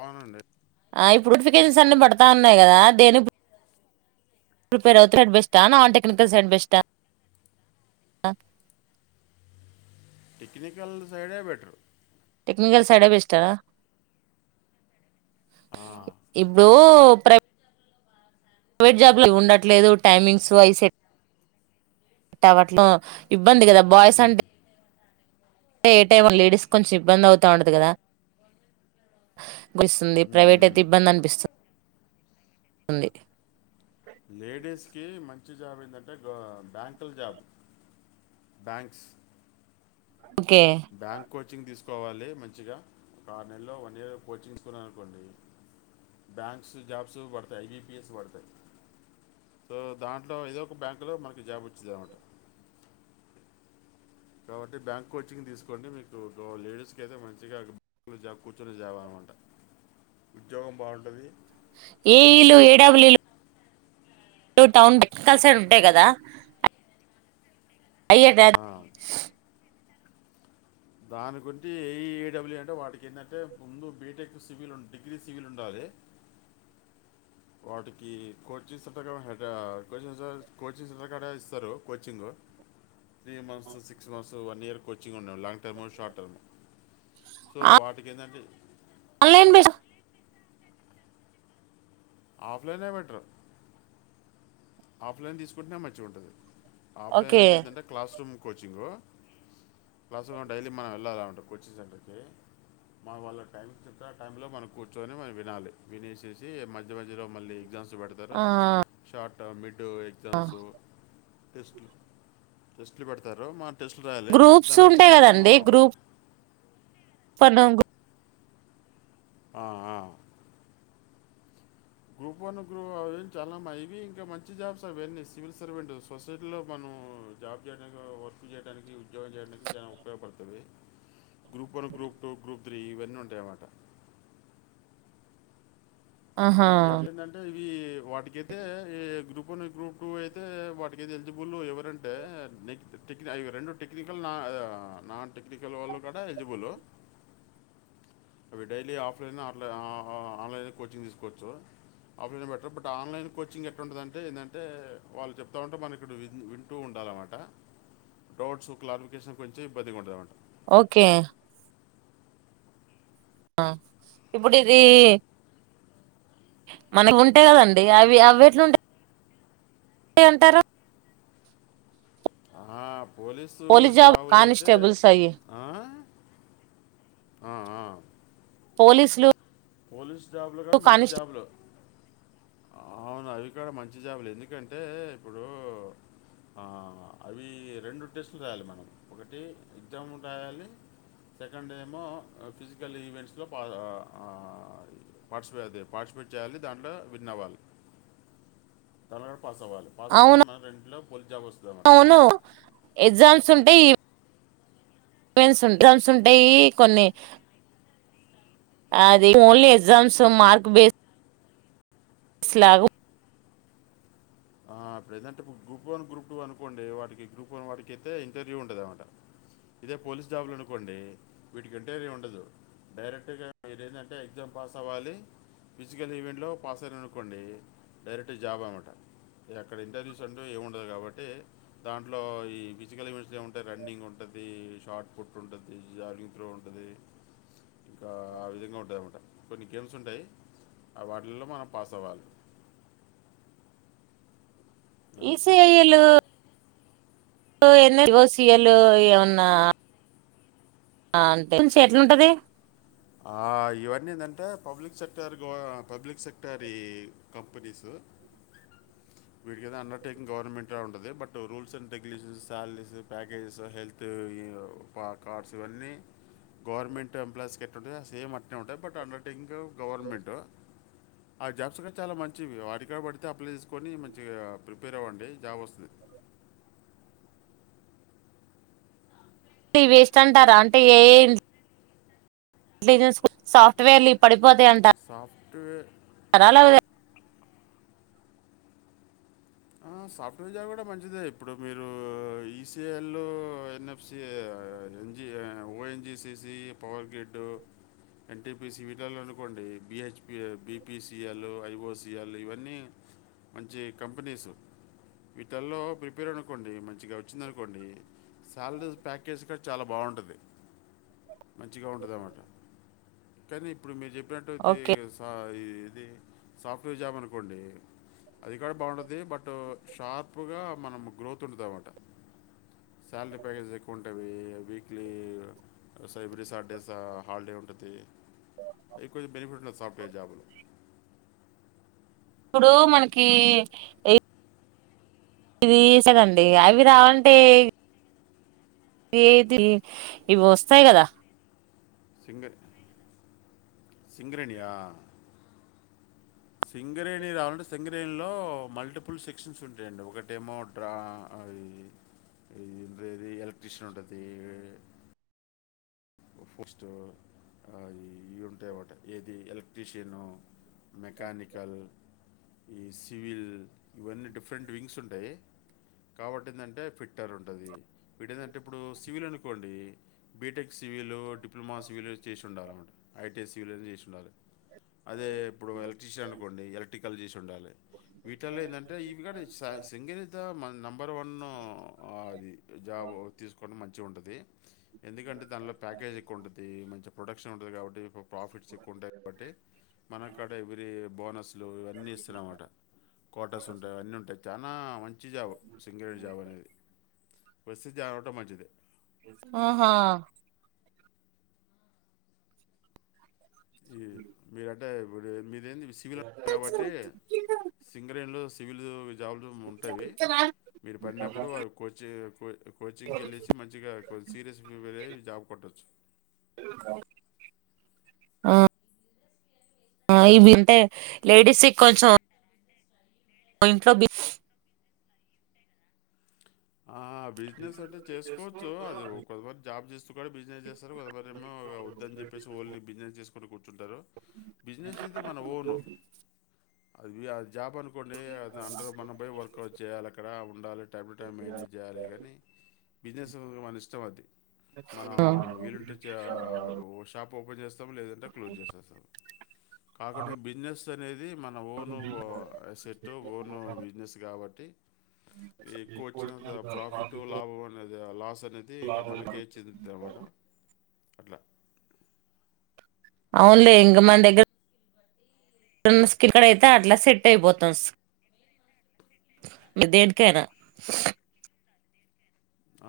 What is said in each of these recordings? అవునండి ఆ ఇప్పుడు నోటిఫికేషన్స్ అన్ని పడతా ఉన్నాయి గదా దేనిక్ ప్రిపేరవుతే బెస్టా, నాన్ టెక్నికల్ సైడ్ బెస్టా? ఆ టెక్నికల్ సైడే బెటరు క్నికల్ సైడే బెస్టా, ఇప్పుడూ ఉప్ర ప్రైవేట్ జాబ్లు ఉండట్లేదు టైమింగ్స్ ఐ సెట్ టవట్ల ఇబ్బంది గదా బాయ్స్ అంటే టే ఏ టైమో లేడీస్ కొంచెం ఇబ్బంది అవుతా ఉంటది గదా పిస్తుంది ప్రైవేట్ అయితే ఇబ్బందనిపిస్తుం ది లేడీస్కి మంచి జాబ్ ఎందంటే గా బ్యాంకుల job banks okay bank coaching దీసుకోవాలి మంచిగా ఒక ఆరు నెల్లో, వన్ ఇయర్ కోచింగ్ తీస్కున్నరనుకోండి. బ్యాంక్స్ జాబ్స్ పడతయ్ ఐ బి పీ ఎస్ పడతయి సో దాంట్లో ఏదో ఒక బ్యాంకు లో మనకి జాబ్ వచ్చిదన్నమాట కాబట్టి బ్యాంక్ కోచింగ్ తీసుకోండి మీకు గో లేడీస్ కి అదే మంచిగా జాబ్ కూర్చొని జాబ్ అన్మాట ఉద్యోగం బావుంటది ఈ లు ఏ డబ్లీ లు లు టౌన్ గట్కాల్ సైడ్ ఉంటయి గదా అయ్య గద్ దాని గుంటి ఏ ఈ డబ్ల్యూ అంటే వాటికేందంటే ముందు బీటెక్ సివిల్ వున్ డిగ్రీ సివిలుండాలి. వాటికి కోచింగ్స్ ఉంటయ్ గా హైద్రా కోచింగ్ కోచింగ్స్ ఉన్నకాడ ఇస్తరు coaching. Three months six months one year coaching ఉన్నయ్ long term short term so వాటికేందంటే ఆన్లైన్ బెస్ ఆఫ్లైనే బెటరు ఆఫ్లైన్ దీసుకుంటెనే మంచిగుంటది, ఆఫ్లైన్ ఓకే అంటే ఏందంటే class room coaching class daily మనం ఎళ్ళాలన్నట్టు కోచింగ్ సెంటర్కి. మన వాళ్ళ టైం చెప్తే ఆ టైమ్ లో మనం కూర్చొని మనం వినాలి, వినేసేసి మధ్య మధ్యలో మళ్ళీ ఎగ్జామ్స్ చ్చోబెడతరు, ఆ షార్ట్ మిడ్ ఎక్సామ్సు టెస్ట్లు టెస్ట్లు పెడతారు మా టెస్ట్లు రాయాలి, గ్రూప్స్ దాన్ని బట్టి ఉంటాయి మనము [unintelligible] గు ఆ ఆ గ్రూప్ వన్ గ్రూ అవీ చాలా మ ఇవి ఇంకా మంచి జాబ్స్ అవన్నీ సివిల్ సర్వెంట్ సొసైటీలో మనం మూ జాబ్ జేయడానికి వర్క్ జేయడానికి ఉద్యోగం జేయడానికి చాలా ఉపయోగపడుతది group one group two group three ఇవన్నీ ఉంటాయన్నమాట ఆహా ఇవి ఎట్లేందంటే ఇవి వాటికైతే గ్రూప్ వన్ గ్రూప్ టూ అయితే వాటికైతే ఎలిజిబుల్ ఎవరంటే నెస్ట్ టెక్ ఇవి రెండు టెక్నికల్ నా నాన్ టెక్నికల్ వాళ్ళు కూడాదా ఎలిజిబుల్ అవి డైలీ ఆఫ్లైన్ ఆలైన్ ఆన్లైన్ కోచింగ్ తీసుకోవచ్చు offline better but online coaching ఎట్లాంటుదంటే ఏంటే వాళ్ళు చెప్తా ఉంటే మనం ఇక్కడ వింటూ ఉండాలి న్నమాట డౌట్స్ క్లారిఫికేషన్ కొంచెం ఇబ్బందిగా ఉండదన్నమాట ఓకే ఆ ఇప్పుడుది మనకు ఉంటేయి కదండి అవి అవి ఎట్లు ఉంటేయి అ అంటారు ఆ పోలీసు పోలీస్ జాబ్ జాబలు అయితే కానిస్టేబుల్స్ అయ్యి ఆ ఆ ఆ పోలీసులు పోలీసు జాబులు కానీ మంచి కానిస్టే జాబులు అవి కూడా మంచి జాబులు ఎందుకంటే ఇప్పుడు అవి రెండు టెస్టులు రాయాలి మనం ఒకటి ఎగ్జామ్ రాయాలి సెకండ్ ఏమో ఫిజికల్ ఈవెంట్స్ లో పార్టిపేట్టి యాలి దాంట్లో విన్నవ్వాలి పాస్ అవ్వాలి పాస్ అవుతే అవును మన ర ఇంట్లో పోలీస్ జాబ వస్తుందన్నమాట అవును స్ డ్రమ్స్ ఉంటాయి కొన్ని అది ఓన్లీ ఎక్జామ్స్ మార్క్ బేస్ లాగా ప్రజెంట్ ఇప్పుడు గ్రూప్ వన్ గ్రూప్ టూ అనుకోండి వాటికి గ్రూప్ వన్ వాటికి అయితే ఇంటర్వ్యూ ఉంటుదన్నమాట ఇదే పోలీస్ జాబులు అనుకోండి వీటికింటేనే ఉండదు డైరెక్ట్గా మీరు ఏంటంటే ఎగ్జామ్ పాస్ అవ్వాలి ఫిజికల్ ఈవెంట్లో పాస్ అయిన అనుకోండి డైరెక్ట్ జాబ్ అనమాట అక్కడ ఇంటర్వ్యూస్ అంటూ ఏము ఉండదు కాబట్టి దాంట్లో ఈ ఫిజికల్ ఇమెంట్స్ ఏమిముంటాయి రన్నింగ్ ఉంటుంది అ షార్ట్పుట్ ఉంటుంది జాలంగ్ త్రో ఉంటుంది ఇంకా ఆ విధంగా ఉంటదనమాట కొన్ని గేమ్స్ ఉంటాయి ఆ వాటిల్లో మనం పాస్ అవ్వాలి అ అది. ఈసి ఏ ల్ సి అల్ ఏమన్నా [inaudible] అంతే నుంచి ఎట్లుంటది ఇవన్నీ ఏంటంటే పబ్లిక్ సెక్టర్ గ పబ్లిక్ సెక్టార్ కంపెనీసు వీటికిదతే అండర్ టేకింగ్ గవర్నమెంట్ ఉంటది but rules and regulations salaries packages health cards ఇవన్నీ గవర్నమెంట్ ఎంప్లాయస్ క అట్ంటే సేమ్ అట్నే ఉంటాయి బట్ అండర్ టెకింగ్ గవర్నమెంటు ఆ జాబ్స్ కనీ చాలా మంచివి వాటికాడ పడితే అప్ల కొని మంచిగా ప్రిపేర్ అవ్వండి జాబ్ వస్తుంది వేస్ట్ అంటారా అంటే ఏజెన్ సాఫ్ట్వేర్లు పడిపో పోతే సాఫ్ట్వేర్ అంటరా సాఫ్ట్వేర్ జాబ్ కూడా మంచిదే ఇప్పుడు మీరు ఈసఎల్ ఎన్ఎఫ్సి ఎన్జీ ఓఎన్జిససి పవర్ గ్రిడ్ ఎన్టీపి సివిలలో అనుకోండి బిహెచ్ బీపీసిఎలు ఐఓసిఎల్ ఇవన్నీ మంచి కంపెనీస్ [unintelligible] వీటిల్లో ప్రిపేర్ అనుకోండి మంచిగా వచ్చిందనుకోండి సాలరీస్ ప్యాకేజ్ కూడా చాలా బాగుంటుంది మంచి గా ఉన్నట కానీ ఇప్పుడు మీ చె ఓకే [unintelligible] ది సాఫ్ట్వేర్ జాబ్ అనుకోండి అది కూడా బాగుంటది బట్ బట్ షార్పుగా మనం గ్రోత్ ఉంటుంది అన్నమాట శాలరీ ప్యాకేజ్ ఎక్కువ ఉంటావి వీక్లీ స ఎబ్రీ సాటర్డేస్ హాలిడే ఉ ఉంటుంది అవి కొంచెం బెనిఫిట్ ఉన్నది సాఫ్ట్వేర్ జాబ్లో ఇప్పుడు మనకి ఇదిసడండి అవి రావంటే ఇవి వస్తాయి కదా సింగ సింగరేణి యా సింగరేణి రావాలంటే సింగరేణిలో మల్టిపుల్ సెక్షన్స్ ఉంటాయండి ఒకటేమో డ్రా [unintelligible] ఇది ఎలక్ట్రిీషన్ ఉంటది ఫస్ట్ంటా వాట ఏది ఎలక్ట్రీషియను మెకనికల్ ఈ సివిల్ ఇవన్నీ డిఫరెంట్ వింగ్స్ ఉంటాయి కాబట్ ఏంటంటే ఫిట్టర్ ఉంటది ఇట ఏంటంటే ఇప్పుడు సివిల్ అనుకోండి బీటెక్ సివీలో డిప్లొమా స సివీలో చేసి ఉండాలన్నమాట ఐటీఎస్ సివీలుని చేసి ఉండాలి అదే ఇప్పుడు ఎలక్ట్ర్షియన్ అనుకోండి ఎలక్ట్రికల్ చేసి ఉండాలి వీటిల్లో ఏంటంటే ఇవి సింగరేణి త నెంబర్ వన్ అది జాబ్ తీసుకోవడం మంచిగా ఉంటుంది ఎందుకంటే దానిలో ప్యాకేజ్ ఎక్కువ ఉంటుంది మంచి ప్రొడక్షన్ ఉంటుంది కాబట్టి ప్రాఫిట్స్ ఎక్కువ ఉంటాయి కాబట్టి మనకు అడ ఇవరి బోనస్లు ఇవన్నీ ఇస్తారన్నమాట కోటర్స్ ఉంటాయి అన్నీ ఉంటాయి చాలా మంచి జాబ్ సింగరేణి జాబ్ అనేది బెస్ట్ జాబ్ అంటే ఆహా [unintelligible] అంటే ఇ మీద సిల్ కాబట్టి సింగరేణి లో సివిల్ జాబులు ఉంటాయి మీరు పడినప్పుడువి కోచింగ్ కో కోచింగ్కి వెళ్ళిసి మంచిగా కొ సీరియస్ ప్రిపేర్ అయి జాబ్ కొట్టవచ్చు ఆ ఇవి అంటే లేడీస్ కొంచెం మ ఇంట్లి బెఫ్ ఆ బిజినెస్ అంటే చేసుకోవచ్చు అది కొంతమర జాబ్ చేస్త కూడా బిజినెస్ చేస్తారు కొంతదిమర ఏమో వద్దని చెప్పేసి ఓన్లీ బిజినెస్ చేసుకొని కూర్చుంటారు బిజినెస్ ఇతే మన ఓన్ [unintelligible] అది జాబ్ అనుకోండి అ అండరు మనం పో వర్కౌట్ చేయాలి అక్కడ ఉండాలి టాబ్లెట్ మేనేజ్యారే కాని బిజినెస్ మన ఇష్టం అది మనం వీలుంటే షాప్ ఓపెన్ చేస్తాము లేదంటే క్లోజ్ చేసేస్తాము కాకుండా బిజినెస్ అనేది ఇది మన ఓను సెట్ ఓన్ బిజినెస్ కాబట్టి ఈ వచ్చిన ప్రాఫిట్ లాభం అనేది లాస్ అనేది ఇంక మనకే చెందింది అనమాట [unintelligible] అట్లా అవునులే ఇంగ మన దగ్గర ఫెన్స్కి ఇక్కడైతే అట్లా సెట్ అయిపోతుం మ దేనికైనా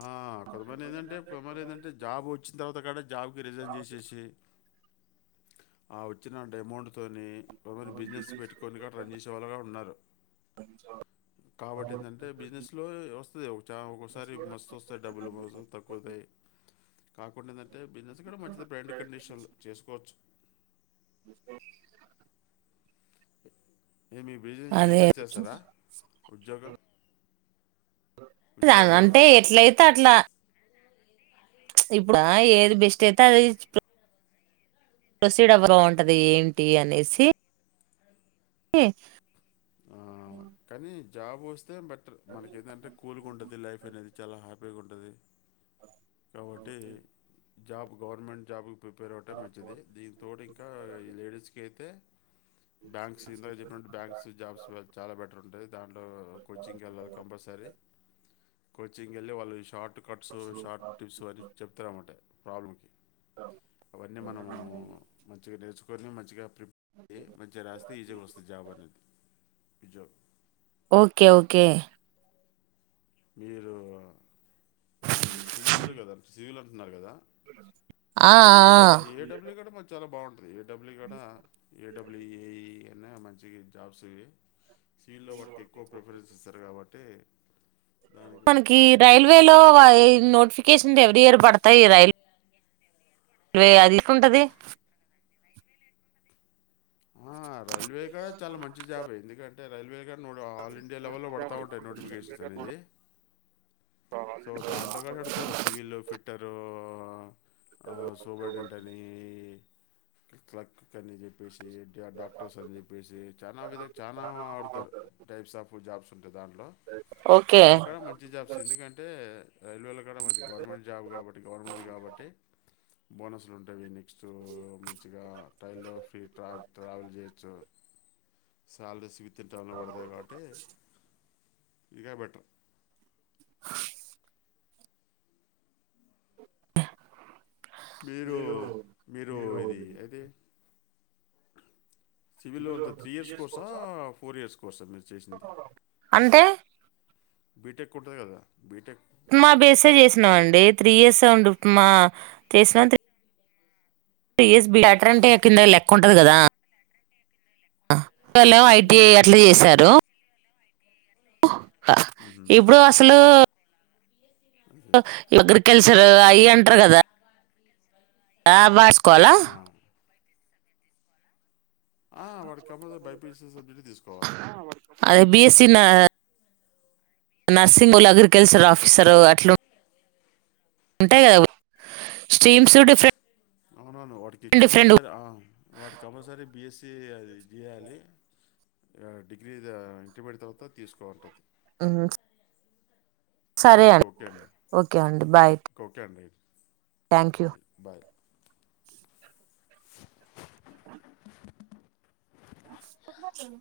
ఆ కొద్ంతమంది ఏంటంటే కొంతమంది ఏంటంటే జాబ్ వచ్చిన తర్వాత కాడ జాబ్కి రిజైన్ చేసేసి ఆ వచ్చిన అమౌంట్తోని కొమరు బిజినెస్ పెట్టుకొనిగా రన్ చేసేవాళ్ళుగా ఉన్నారు కాబట్టి ఏందంటే బిజినెస్ లో వస్తుంది ఒక చ ఒక్కోసారి వస్తా వస్తాయి డబ్బులు మాత్రం తక్కువ అవుతాయి కాకుండా ఏంటంటే బిజినెస్ కూడా మంచిది బ్రాండ్ కండిషన్లు చేసుకోవచ్చు చేసుకోవచ్చు ఏమి బిజినెస్ అదే బిజినెస్ చేస్తారా ఉద్యోగం ఉద్యోగంలాగా. అంటే ఎట్లయితే అట్లా ఇప్పుడా ఏది బెస్ట్ అయితే అది ప్రొసీడ్ ఎవ్వరు బావుంటది ఏంటి అనేసి ఏ ఆ కానీ జాబ్ వస్త అంతేం బెటర్ మనక ఏంటంటే కూల్గా ఉంటుంది లైఫ్ అనేది చాలా హ్యాపీగా ఉంటుంది కాబట్టి జాబ్ గవర్నమెంట్ జాబ్ ప్రిపేర్ అవ్వటం మంచిది దీనితోడు ఇంకా లేడీస్కి అయితే అ బ్యాంక్స్ ఇందక చెప్పినట్టు బ్యాంక్స్ జాబ్స్ చాలా బెటర్ ఉంటుంది దాంట్లో కోచింగ్కి వెళ్ళాలి కంపల్సరీ కోచింగ్ వెళ్ళి వాళ్ళు షార్ట్ కట్స్ షార్ట్ టిప్స్ అన్నీ చెప్తారమటే ప్రాబ్లం అవన్నీ మనము మంచిగా నేర్చుకొని కొని మంచిగా ప్రిపేర్ అయ్యి మంచిగా రాస్తే ఈజీ గా వస్తుంది జాబ్ అనేది ఉద్యోగ ఓకే ఓకే మీరు ఇది సివిల్ కదా సివిల్ అంటున్నారు కదా ఆ ఆ ఏడబ్ ఏడబ్ల్యూ కూడా మ చాలా బాగుంటది ఏడబ్ల్యూ గడ ఏడబ్ల్యూఏ మంచి జాబ్స్ ఇవి సీల్డ్లో వాటికి ఎక్కువ ప్రిఫరెన్స్ ఇస్తారు కాబట్టి దానికి మనకి రైల్వేలో నోటిఫికేషన్ ఎవరి ఇయర్ పడతాయి రైల్ వే అది తీసుకుంటది ఆ రైల్వే కూడా చాలా మంచి జాబ్ ఎందుకంటే రైల్వేగా ఆల్ ఇండియా లెవెల్ లో పడుతా ఉంటాయి నోటిఫికేషన్స్ అనేది సో దాంట్లో కూడా అడుతారు సివిల్ ఫిట్టరు ఆ సోబడంటలి క్లక్ చెప్పేసి డాక్టర్స్ అని చెప్పేసి చాల విధ చానా ఆడతారు టైప్స్ ఆఫ్ జాబ్స్ ఉంటాయి దాంట్లో ఓకే అవిక్కడ మంచి జాబ్స్ ఎందుకంటే రైల్వేలు కూడా మది గవర్నమెంట్ జాబ్ కాబట్టి గవర్నమెంట్ది కాబట్టి బోనసులు ఉంటాయి వీకి మంచిగా ట్రైన్లో ఫీ ట్రావెల్ చేయొచ్చు సాలరీస్ విత్ టైంలో పడతాయి కాబట్టి ఇక బెటర్ మీరు మీరు సివిల్ లో అంట త్రీ ఇయర్స్ కోర్స్ అహ ఫోర్ ఇయర్స్ కో కోర్స్ అహ మీరు చేసింది అంటే బీటెక్ కొట్టంది కదా బీటెక్ ఉప్మా బేస్సే చేసినాండి త్రీ ఇయర్స్ సౌండ్ ఉప్మా చేసినా త్రి త్రీయస్ బ్యాటర్ అంటే కింద లెక్క ఉంటంది కదా ఆ వెళ్ళం ఐటిఐ మ్మ్. అట్లా చేశారు మ్మ్. ఇప్పుడు అసలు అదే అగ్రికల్చర్ అయి అంటారు కదా అహ వాట్స్కోలా ఆ. ఆ, వాడికి కంపల్సరీ బైపీసీ సబ్జెక్ట్ తీసుకోవాలి అదే బిఎస్స నా నర్సింగ్ హోు అగ్రికల్చర్ ఆఫీసర్ అట్లు ఉంటాయి కదా స్ట్రీమ్స్ డిఫరెంట్ అవునవును వాటికి డిఫరెంట్ కంపల్సరీ ఆ వాటికి కంపల్సరీ బిఎస్సి అది జెయాలి డిగ్రీ ఇంటర్మీడియట్ తర్వాత తీసుకో అంటుంది ఆ సరే ఓకే అండి ఓకే ఓకే అండి బాయ్ ఓకే ఓకే అండి thank you bye good morning